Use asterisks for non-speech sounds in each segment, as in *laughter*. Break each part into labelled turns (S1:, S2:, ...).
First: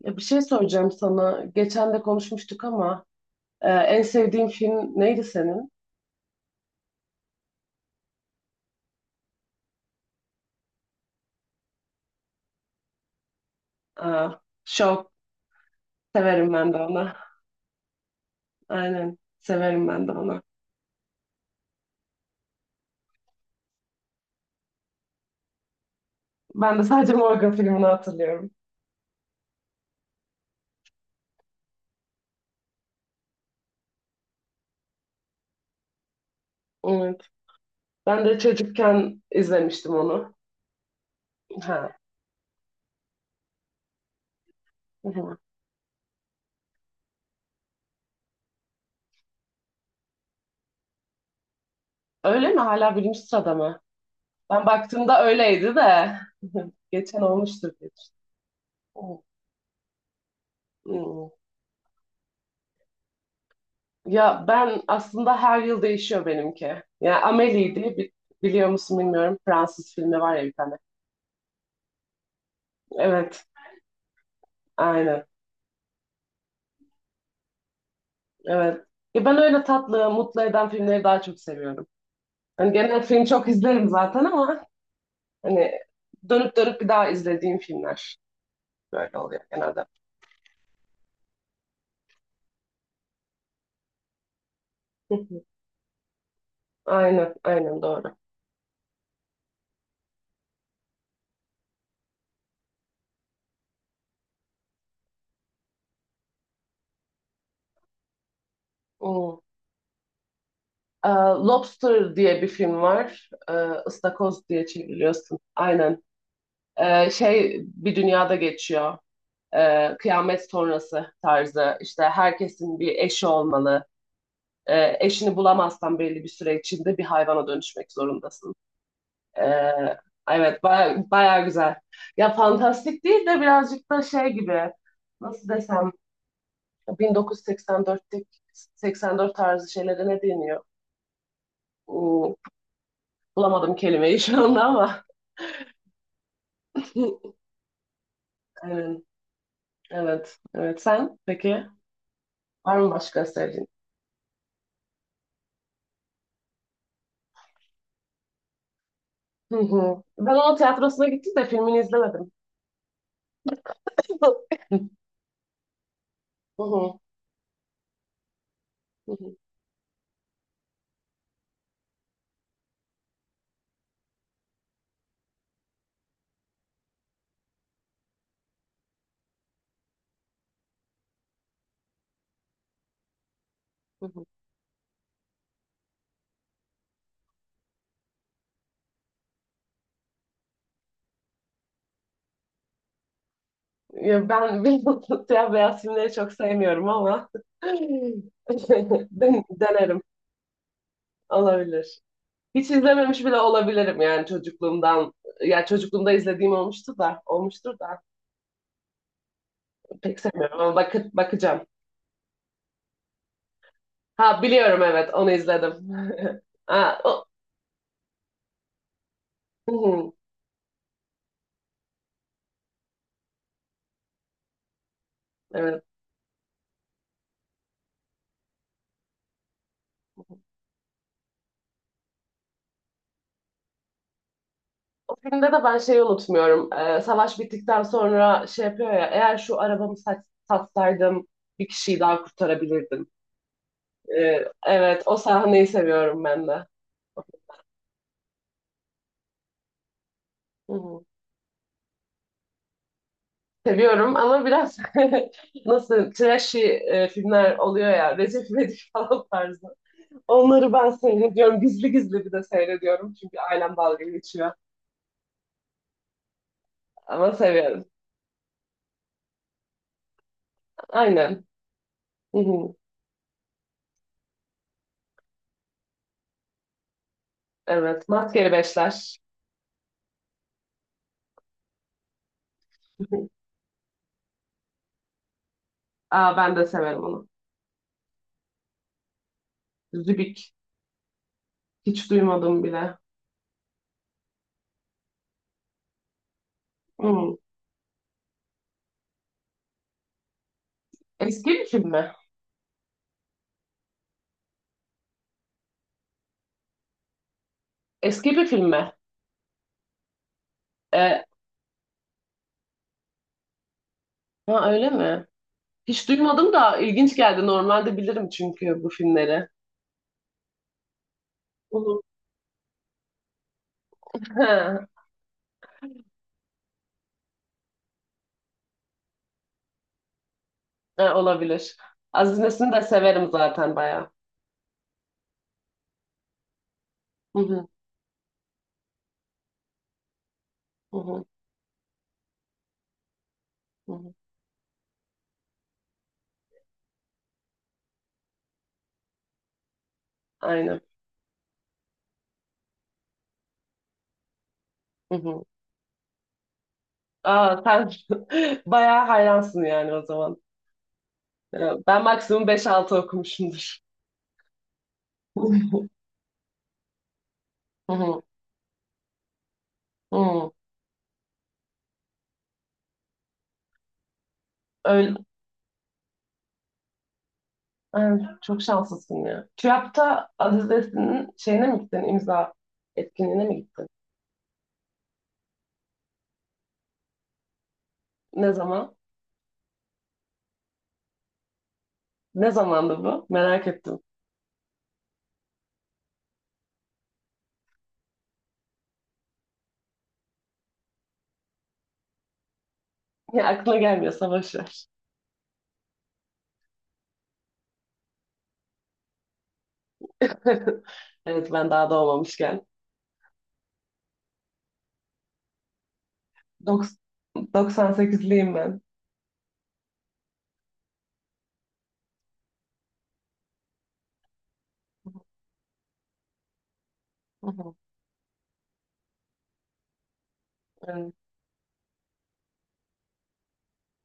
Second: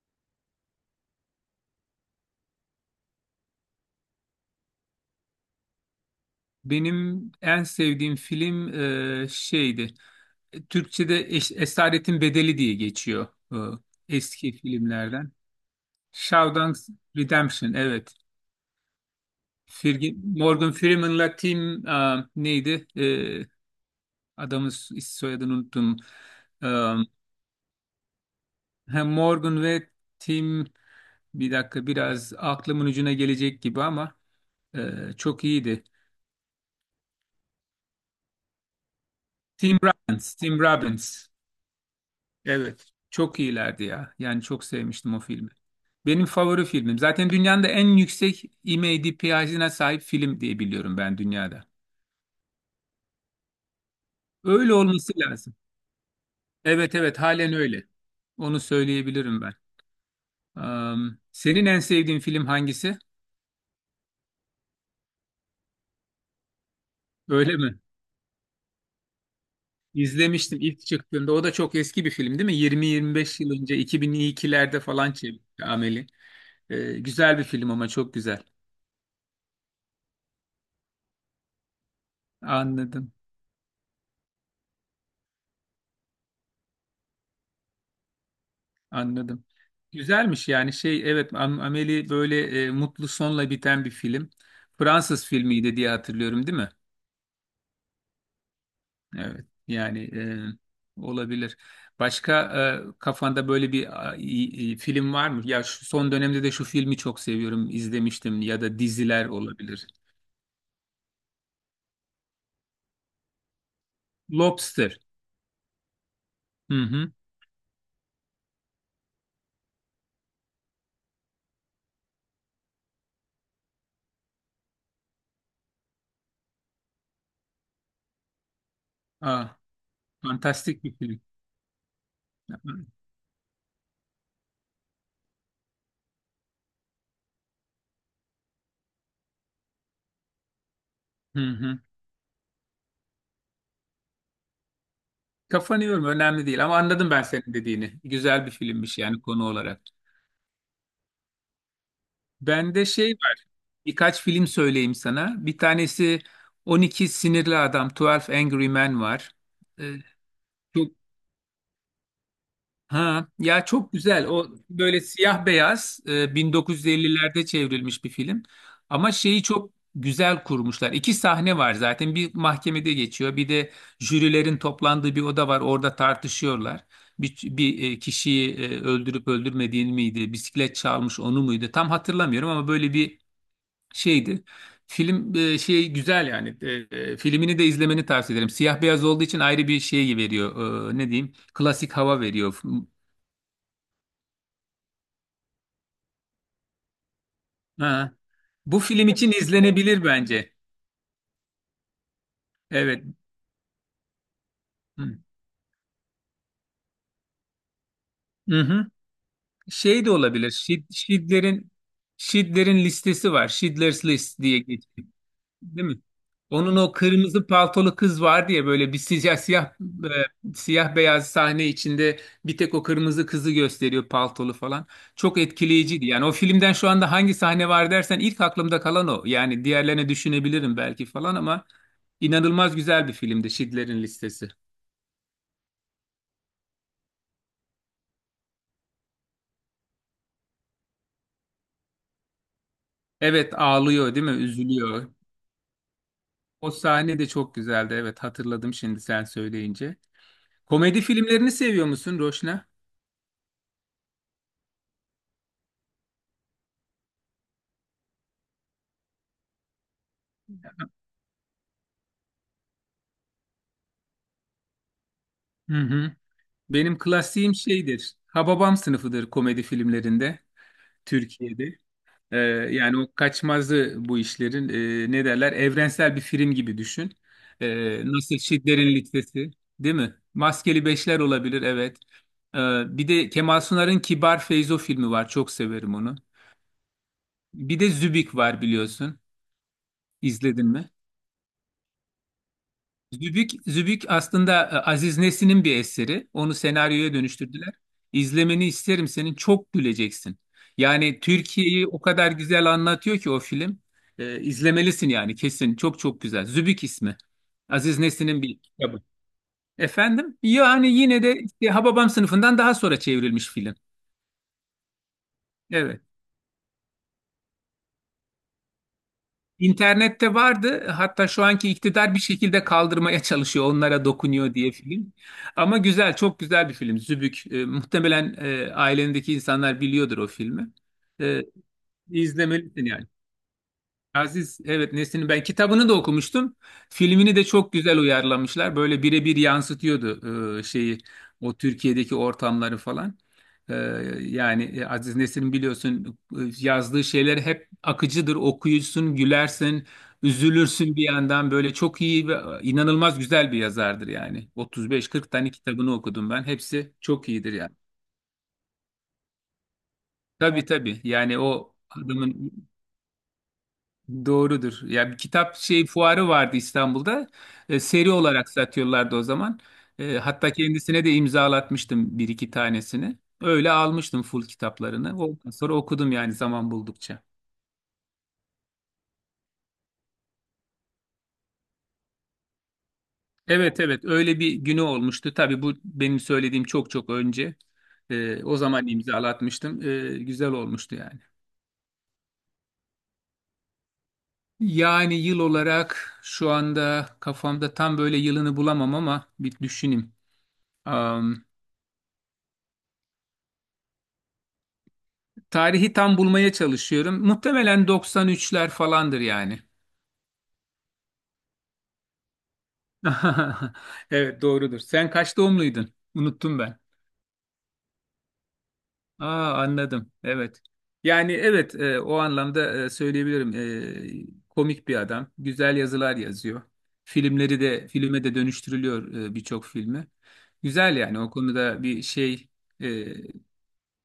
S1: Ya bir şey soracağım sana. Geçen de konuşmuştuk ama en sevdiğin film neydi senin?
S2: Benim en sevdiğim film şeydi. Türkçe'de Esaretin Bedeli diye geçiyor e,
S1: E,
S2: eski
S1: Show.
S2: filmlerden.
S1: Severim ben de
S2: Shawshank
S1: onu.
S2: Redemption, evet.
S1: Aynen. Severim ben de onu.
S2: Morgan Freeman'la Tim neydi? Adamın soyadını unuttum. E,
S1: Ben de sadece Morgan filmini hatırlıyorum.
S2: Hem Morgan ve Tim, bir dakika, biraz aklımın ucuna gelecek gibi ama çok iyiydi.
S1: Evet. Ben de çocukken
S2: Tim
S1: izlemiştim onu.
S2: Robbins, Tim Robbins.
S1: Ha.
S2: Evet, çok iyilerdi ya. Yani çok
S1: Hı
S2: sevmiştim o
S1: hı.
S2: filmi. Benim favori filmim. Zaten dünyanın da en yüksek IMDb'sine sahip film diye biliyorum ben, dünyada.
S1: Öyle mi? Hala birinci sırada mı? Ben
S2: Öyle olması
S1: baktığımda
S2: lazım.
S1: öyleydi de. *laughs*
S2: Evet evet,
S1: Geçen
S2: halen
S1: olmuştur
S2: öyle.
S1: diye düşündüm.
S2: Onu söyleyebilirim ben.
S1: Hı. Hı.
S2: Senin en sevdiğin film hangisi?
S1: Ya ben aslında her yıl değişiyor benimki. Ya
S2: Öyle
S1: Amélie
S2: mi?
S1: diye biliyor musun bilmiyorum. Fransız filmi var ya bir
S2: İzlemiştim
S1: tane.
S2: ilk çıktığında. O da çok eski bir film değil mi? 20-25
S1: Evet,
S2: yıl önce, 2002'lerde falan
S1: aynen.
S2: çekti Amel'i. Güzel bir film ama, çok güzel.
S1: Evet. Ya ben öyle tatlı, mutlu eden filmleri daha çok seviyorum. Hani genel
S2: Anladım.
S1: film çok izlerim zaten ama hani dönüp dönüp bir daha izlediğim filmler böyle oluyor
S2: Anladım.
S1: genelde. *laughs*
S2: Güzelmiş yani, şey, evet Amélie böyle mutlu sonla biten bir film.
S1: Hı
S2: Fransız
S1: hı.
S2: filmiydi diye hatırlıyorum, değil mi?
S1: Aynen, aynen doğru.
S2: Evet yani, olabilir. Başka kafanda böyle bir film var mı? Ya şu son dönemde de şu filmi çok seviyorum izlemiştim, ya da diziler
S1: Hmm.
S2: olabilir.
S1: Ee, Lobster diye bir film var. Istakoz diye
S2: Lobster.
S1: çeviriyorsun. Aynen.
S2: Hı hı.
S1: Şey bir dünyada geçiyor. Kıyamet sonrası tarzı işte herkesin bir eşi olmalı. Eşini bulamazsan belli bir süre içinde bir hayvana dönüşmek zorundasın. E,
S2: Aa,
S1: evet
S2: fantastik bir
S1: baya,
S2: film.
S1: baya güzel. Ya fantastik değil de birazcık da şey gibi nasıl desem 1984'teki 84 tarzı şeylere ne deniyor?
S2: Hı hı.
S1: Hmm, Bulamadım kelimeyi şu anda ama.
S2: Kafanı yorma, önemli değil, ama anladım ben
S1: *laughs*
S2: senin dediğini. Güzel bir filmmiş
S1: Evet,
S2: yani konu olarak.
S1: evet, evet. Sen peki var
S2: Bende
S1: mı
S2: şey
S1: başka
S2: var.
S1: sevdiğin?
S2: Birkaç film söyleyeyim sana. Bir tanesi 12 Sinirli Adam, 12 Angry Men var.
S1: Hı
S2: Ee,
S1: hı. Ben onun
S2: çok
S1: tiyatrosuna gittim de filmini izlemedim.
S2: ha ya, çok güzel. O
S1: *laughs*
S2: böyle siyah beyaz,
S1: Hı hı,
S2: 1950'lerde çevrilmiş bir film.
S1: hı
S2: Ama
S1: hı,
S2: şeyi çok güzel kurmuşlar. İki sahne var zaten. Bir mahkemede geçiyor. Bir de jürilerin toplandığı bir oda var. Orada tartışıyorlar. Bir kişiyi öldürüp öldürmediğini miydi? Bisiklet çalmış, onu muydu? Tam hatırlamıyorum ama böyle bir
S1: hı hı.
S2: şeydi. Film şey güzel yani. Filmini de izlemeni tavsiye ederim. Siyah beyaz olduğu için ayrı bir şey veriyor. Ne diyeyim? Klasik hava veriyor.
S1: Ya ben *laughs* bilmiyorum, siyah beyaz filmleri çok sevmiyorum ama *laughs*
S2: Ha. Bu film için
S1: denerim.
S2: izlenebilir bence.
S1: Olabilir. Hiç
S2: Evet.
S1: izlememiş bile olabilirim yani çocukluğumdan.
S2: Hı.
S1: Ya çocukluğumda izlediğim olmuştu da, olmuştur da
S2: Hı-hı. Şey de
S1: pek
S2: olabilir.
S1: sevmiyorum ama
S2: Şid,
S1: bakacağım.
S2: Şidler'in Şidler'in listesi var. Schindler's List
S1: Ha
S2: diye
S1: biliyorum,
S2: geçiyor.
S1: evet, onu
S2: Değil
S1: izledim.
S2: mi?
S1: *laughs*
S2: Onun o
S1: Ha, o,
S2: kırmızı paltolu kız var diye, böyle bir
S1: hı hı,
S2: siyah beyaz sahne içinde bir tek o kırmızı kızı gösteriyor, paltolu falan. Çok
S1: evet.
S2: etkileyiciydi. Yani o filmden şu anda hangi sahne var dersen, ilk aklımda kalan o. Yani diğerlerini düşünebilirim belki falan ama, inanılmaz güzel bir filmdi Schindler'in Listesi.
S1: O filmde de ben şeyi unutmuyorum. Savaş bittikten sonra şey yapıyor ya, eğer şu arabamı sat, satsaydım bir kişiyi daha kurtarabilirdim.
S2: Evet, ağlıyor değil mi?
S1: Evet,
S2: Üzülüyor.
S1: o sahneyi seviyorum ben de.
S2: O sahne de çok güzeldi. Evet, hatırladım şimdi sen söyleyince.
S1: Hı
S2: Komedi
S1: hı.
S2: filmlerini seviyor musun Roşna?
S1: Seviyorum ama biraz *laughs* nasıl trashy filmler oluyor ya, Recep İvedik *laughs* falan tarzı. Onları ben seyrediyorum. Gizli gizli bir de seyrediyorum. Çünkü ailem dalga geçiyor.
S2: Hı hı. Benim
S1: Ama
S2: klasiğim
S1: seviyorum.
S2: şeydir, Hababam Sınıfıdır komedi filmlerinde,
S1: Aynen.
S2: Türkiye'de. Ee,
S1: Hı hı.
S2: Yani o kaçmazı bu işlerin, ne derler, evrensel bir film gibi düşün.
S1: Evet.
S2: Nasıl
S1: Maskeli
S2: Şitlerin
S1: Beşler.
S2: Listesi değil mi? Maskeli Beşler olabilir, evet. Bir de
S1: *laughs*
S2: Kemal Sunar'ın Kibar Feyzo filmi var, çok severim onu.
S1: Aa, ben de severim onu.
S2: Bir de Zübük var biliyorsun.
S1: Zübük.
S2: İzledin mi?
S1: Hiç duymadım bile.
S2: Zübük, Zübük aslında Aziz Nesin'in bir eseri. Onu senaryoya
S1: Hı.
S2: dönüştürdüler. İzlemeni isterim senin. Çok güleceksin. Yani
S1: Eski bir
S2: Türkiye'yi
S1: film
S2: o
S1: mi?
S2: kadar güzel anlatıyor ki o film. İzlemelisin yani kesin. Çok çok güzel. Zübük ismi. Aziz
S1: Eski
S2: Nesin'in
S1: bir
S2: bir
S1: film mi?
S2: kitabı. Efendim? Yani yine
S1: Ee,
S2: de işte Hababam Sınıfından daha sonra çevrilmiş film.
S1: ha, öyle mi?
S2: Evet.
S1: Hiç duymadım da ilginç geldi. Normalde bilirim çünkü bu filmleri.
S2: İnternette vardı. Hatta şu anki
S1: Hı hı.
S2: iktidar bir şekilde kaldırmaya çalışıyor. Onlara
S1: *laughs*
S2: dokunuyor diye
S1: Ha,
S2: film. Ama güzel, çok güzel bir film, Zübük. Muhtemelen ailendeki insanlar biliyordur o filmi.
S1: ha,
S2: E,
S1: olabilir. Aziz de
S2: izlemelisin yani.
S1: severim zaten bayağı.
S2: Aziz, evet, Nesin'in ben kitabını da okumuştum. Filmini
S1: Hı
S2: de
S1: hı,
S2: çok güzel uyarlamışlar. Böyle birebir yansıtıyordu
S1: hı
S2: şeyi,
S1: hı,
S2: o Türkiye'deki ortamları falan. E,
S1: hı hı.
S2: Yani Aziz Nesin biliyorsun, yazdığı şeyler hep akıcıdır. Okuyucusun, gülersin,
S1: Aynen.
S2: üzülürsün bir yandan. Böyle çok iyi ve inanılmaz güzel bir yazardır yani.
S1: Hı
S2: 35-40
S1: hı.
S2: tane kitabını okudum ben. Hepsi çok iyidir
S1: Aa,
S2: yani.
S1: sen *laughs* bayağı hayransın yani o zaman.
S2: Tabii tabii. Yani o
S1: Ya, ben maksimum
S2: adamın.
S1: beş altı okumuşumdur.
S2: Doğrudur. Ya, bir kitap
S1: *laughs*
S2: şey fuarı vardı İstanbul'da.
S1: Hı
S2: Seri
S1: hı,
S2: olarak satıyorlardı o zaman.
S1: hı.
S2: Hatta kendisine de imzalatmıştım bir iki tanesini. Öyle almıştım full
S1: Öyle.
S2: kitaplarını. Ondan sonra okudum yani, zaman buldukça.
S1: Ha, çok şanslısın ya. TÜYAP'ta Aziz Nesin'in şeyine mi gittin? İmza etkinliğine mi
S2: Evet
S1: gittin?
S2: evet, öyle bir günü olmuştu. Tabii bu benim söylediğim çok çok önce.
S1: Ne
S2: O zaman
S1: zaman?
S2: imzalatmıştım. Güzel olmuştu yani.
S1: Ne zamandı bu? Merak ettim.
S2: Yani yıl olarak şu anda kafamda tam böyle yılını bulamam ama, bir düşüneyim.
S1: Ya aklına gelmiyorsa boş ver.
S2: Tarihi tam bulmaya çalışıyorum. Muhtemelen 93'ler falandır yani.
S1: *laughs* Evet, ben daha doğmamışken.
S2: *laughs* Evet, doğrudur. Sen kaç doğumluydun? Unuttum ben.
S1: Doks- 98'liyim ben.
S2: Aa, anladım. Evet. Yani evet, o anlamda söyleyebilirim. Komik bir adam. Güzel yazılar yazıyor.
S1: Hı
S2: Filmleri
S1: hı,
S2: de filme de dönüştürülüyor, birçok filmi. Güzel
S1: evet.
S2: yani, o konuda bir şey e,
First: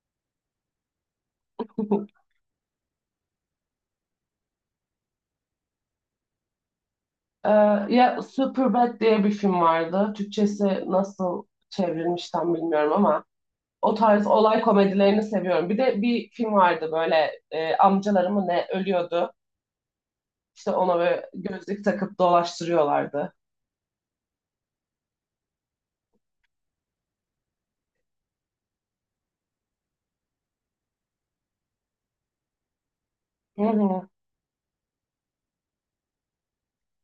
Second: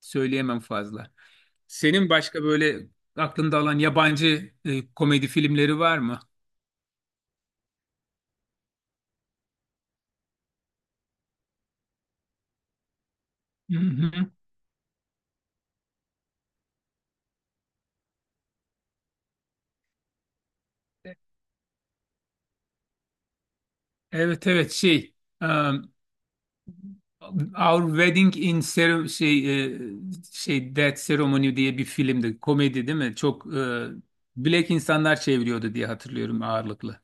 S2: söyleyemem fazla. Senin
S1: *laughs*
S2: başka böyle aklında olan yabancı komedi filmleri var mı?
S1: Ee, Ya Superbad diye bir film vardı. Türkçesi nasıl çevrilmiş tam bilmiyorum ama o tarz
S2: *laughs*
S1: olay komedilerini seviyorum. Bir de bir film vardı böyle amcaları mı ne ölüyordu. İşte ona böyle gözlük takıp dolaştırıyorlardı.
S2: Evet evet, şey, um, Our Wedding in Cere- şey e, şey Death Ceremony diye bir filmdi. Komedi, değil mi? Çok
S1: Hı hı.
S2: Black insanlar çeviriyordu diye hatırlıyorum, ağırlıklı.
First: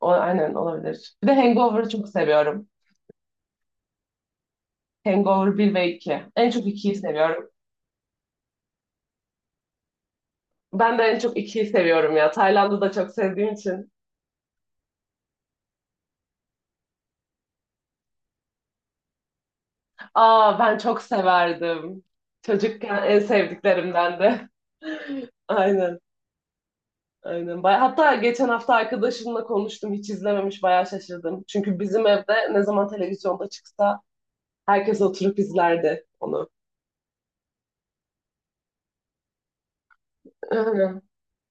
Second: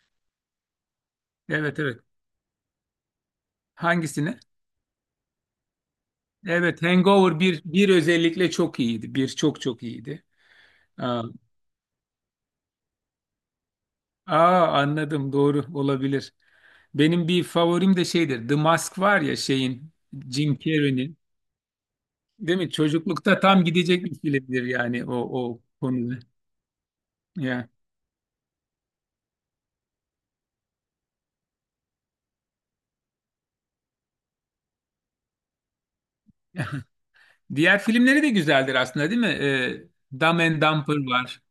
S1: O, aynen olabilir. Bir de
S2: Evet
S1: Hangover'ı
S2: evet.
S1: çok seviyorum.
S2: Hangisini?
S1: Hangover bir ve iki. En çok
S2: Evet,
S1: ikiyi
S2: Hangover
S1: seviyorum.
S2: bir özellikle çok iyiydi. Bir, çok çok iyiydi.
S1: Ben de en
S2: Aa,
S1: çok ikiyi seviyorum ya. Tayland'ı da çok sevdiğim için.
S2: aa, anladım, doğru olabilir. Benim bir favorim de şeydir. The Mask var ya, şeyin, Jim
S1: Aa, ben çok
S2: Carrey'nin,
S1: severdim.
S2: değil mi?
S1: Çocukken en
S2: Çocuklukta tam gidecek bir
S1: sevdiklerimden de.
S2: filmdir yani, o
S1: *laughs*
S2: o
S1: Aynen.
S2: konuda.
S1: Aynen.
S2: Ya.
S1: Hatta geçen hafta arkadaşımla konuştum. Hiç izlememiş. Bayağı şaşırdım. Çünkü bizim evde ne zaman televizyonda çıksa herkes oturup izlerdi onu.
S2: *laughs* Diğer filmleri de güzeldir aslında, değil mi? Dumb and
S1: Aynen.
S2: Dumber var.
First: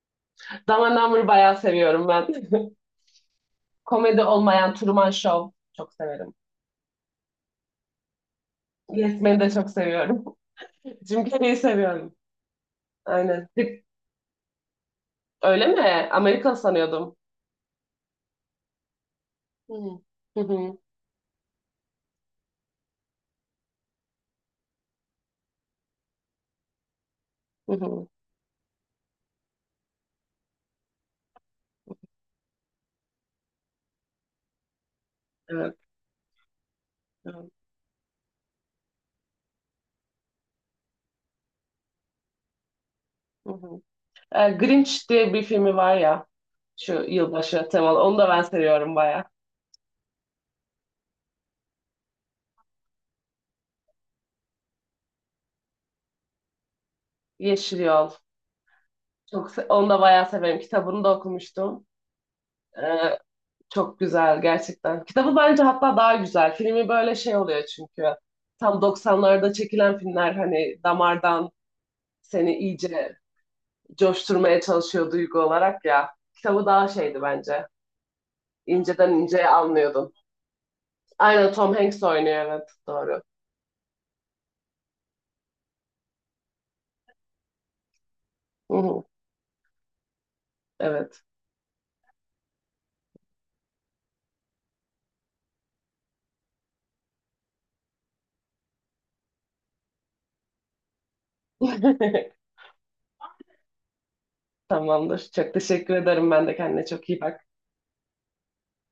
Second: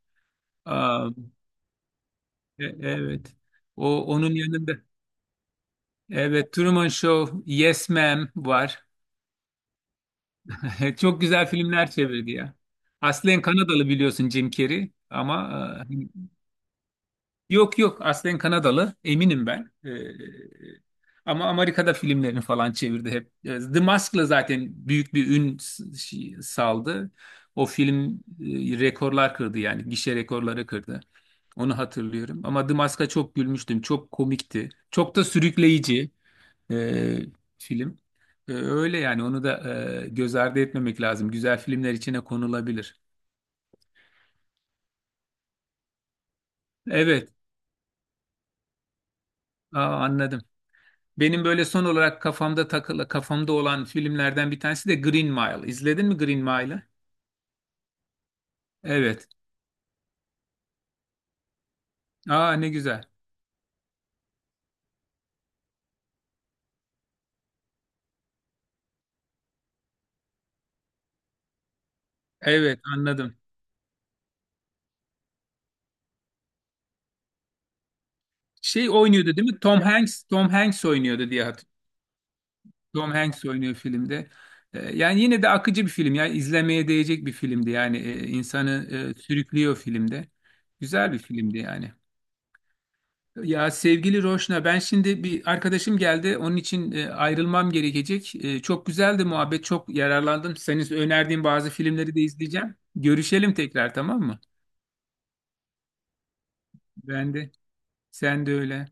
S1: Dumb and
S2: Aa,
S1: Dumber bayağı seviyorum ben.
S2: evet.
S1: *laughs*
S2: O
S1: Komedi
S2: onun
S1: olmayan
S2: yanında.
S1: Truman Show çok severim.
S2: Evet, Truman Show, Yes Ma'am var.
S1: Yes Man'i de çok seviyorum.
S2: *laughs*
S1: *laughs*
S2: Çok
S1: Jim
S2: güzel
S1: Carrey'i
S2: filmler
S1: seviyorum.
S2: çevirdi ya. Aslen
S1: Aynen.
S2: Kanadalı biliyorsun Jim Carrey ama
S1: Öyle mi?
S2: hani.
S1: Amerikan sanıyordum.
S2: Yok yok, aslen Kanadalı, eminim ben.
S1: Hmm. Hı hı
S2: Ama Amerika'da filmlerini falan çevirdi hep. The Mask'la zaten büyük bir ün saldı. O
S1: hı. Hı.
S2: film rekorlar kırdı yani, gişe rekorları kırdı. Onu hatırlıyorum. Ama The Mask'a çok gülmüştüm. Çok komikti. Çok da
S1: Evet.
S2: sürükleyici e,
S1: Evet.
S2: film. Öyle yani, onu da göz ardı etmemek lazım. Güzel filmler içine konulabilir.
S1: Hı hı. Grinch diye bir filmi var ya, şu
S2: Evet.
S1: yılbaşı temalı. Onu da ben seviyorum baya.
S2: Aa, anladım. Benim böyle son olarak kafamda takılı, kafamda olan filmlerden bir tanesi de Green Mile. İzledin mi Green Mile'ı?
S1: Yeşil Yol.
S2: Evet.
S1: Onu da bayağı severim. Kitabını da okumuştum.
S2: Aa, ne güzel.
S1: Ee, Çok güzel gerçekten. Kitabı bence hatta daha güzel. Filmi böyle şey oluyor çünkü. Tam doksanlarda çekilen filmler hani damardan seni
S2: Evet,
S1: iyice
S2: anladım.
S1: coşturmaya çalışıyor duygu olarak ya. Kitabı daha şeydi bence.
S2: Şey
S1: İnceden
S2: oynuyordu,
S1: inceye
S2: değil mi? Tom
S1: anlıyordun.
S2: Hanks, Tom Hanks oynuyordu diye
S1: Aynen, Tom
S2: hatırlıyorum.
S1: Hanks oynuyor, evet,
S2: Tom
S1: doğru.
S2: Hanks oynuyor filmde. Yani yine de akıcı bir film. Yani izlemeye değecek bir filmdi. Yani insanı
S1: Hı hı,
S2: sürüklüyor filmde. Güzel bir
S1: evet.
S2: filmdi yani. Ya sevgili Roşna, ben şimdi, bir arkadaşım geldi. Onun için ayrılmam gerekecek. Çok güzeldi muhabbet, çok yararlandım. Senin önerdiğin bazı filmleri de
S1: *laughs*
S2: izleyeceğim. Görüşelim tekrar, tamam mı?
S1: Tamamdır. Çok teşekkür ederim. Ben de kendine çok iyi
S2: Ben
S1: bak.
S2: de, sen de öyle.